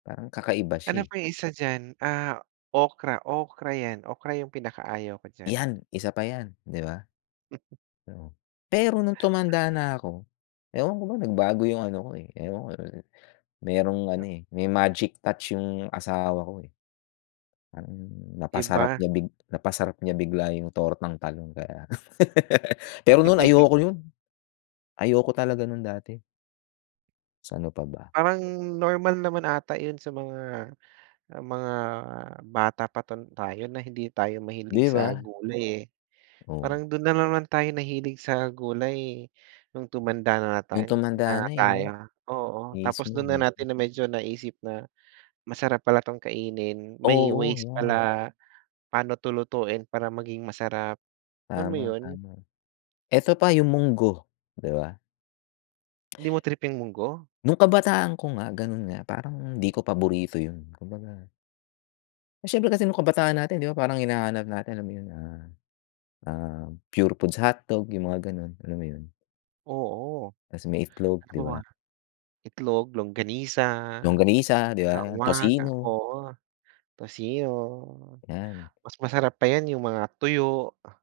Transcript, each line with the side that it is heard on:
left: Parang kakaiba
right: Ay
left: siya, eh.
right: naku yung isa diyan? Ah, okra. Okra 'yan. Okra yung pinakaayaw ko diyan.
left: 'Yan, isa pa yan, 'di ba?
right: M
left: Oo. Pero no'ng tumanda na ako, ewan ko ba? Nagbago yung ano ko, eh, ewan ko. Merong ano, eh, may magic touch yung asawa ko, eh. Parang
right: 'Di
left: napasarap
right: ba?
left: niya big napasarap niya bigla yung tortang talong kaya Pero no'n, ayoko ko yun. Ayoko talaga no'n dati. Sa ano pa ba?
right: Parang normal naman ata yun sa mga, ah, mga bata pa ta tayo na hindi tayo mahilig
left: 'Di
right: sa
left: ba?
right: gulay, eh.
left: Oh.
right: Parang do'n na naman tayo mahilig sa gulay, no'ng tumanda na
left: No'ng
right: tayo na
left: tumanda na, eh,
right: tayo.
left: 'no?
right: Oo. Tapos
left: Mismo,
right: do'n na natin
left: mismo.
right: na medyo naisip na, masarap pala 'tong kainin. May
left: Oo,
right: ways
left: 'yan.
right: pala, pa'no 'to lutuin para maging masarap. Alam mo
left: Tama,
right: yun?
left: tama. Eto pa, yung munggo, 'di ba?
right: 'Di mo trip yung munggo?
left: No'ng kabataan ko nga, gano'n nga. Parang 'di ko paborito yun. Kumbaga Siyempre kasi no'ng kabataan natin, 'di ba parang hinahanap natin, alam mo yun? Ah, ah, purefoods hotdog, yung mga gano'n. Alam mo yun?
right: Oo.
left: Tas may itlog, 'di ba?
right: [unintelligible] Itlog, longanisa,
left: Longanisa, 'di ba?
right: [unintelligible]
left: Tocino.
right: oo, tocino.
left: 'Yan.
right: Mas masarap pa 'yan, yung mga tuyo.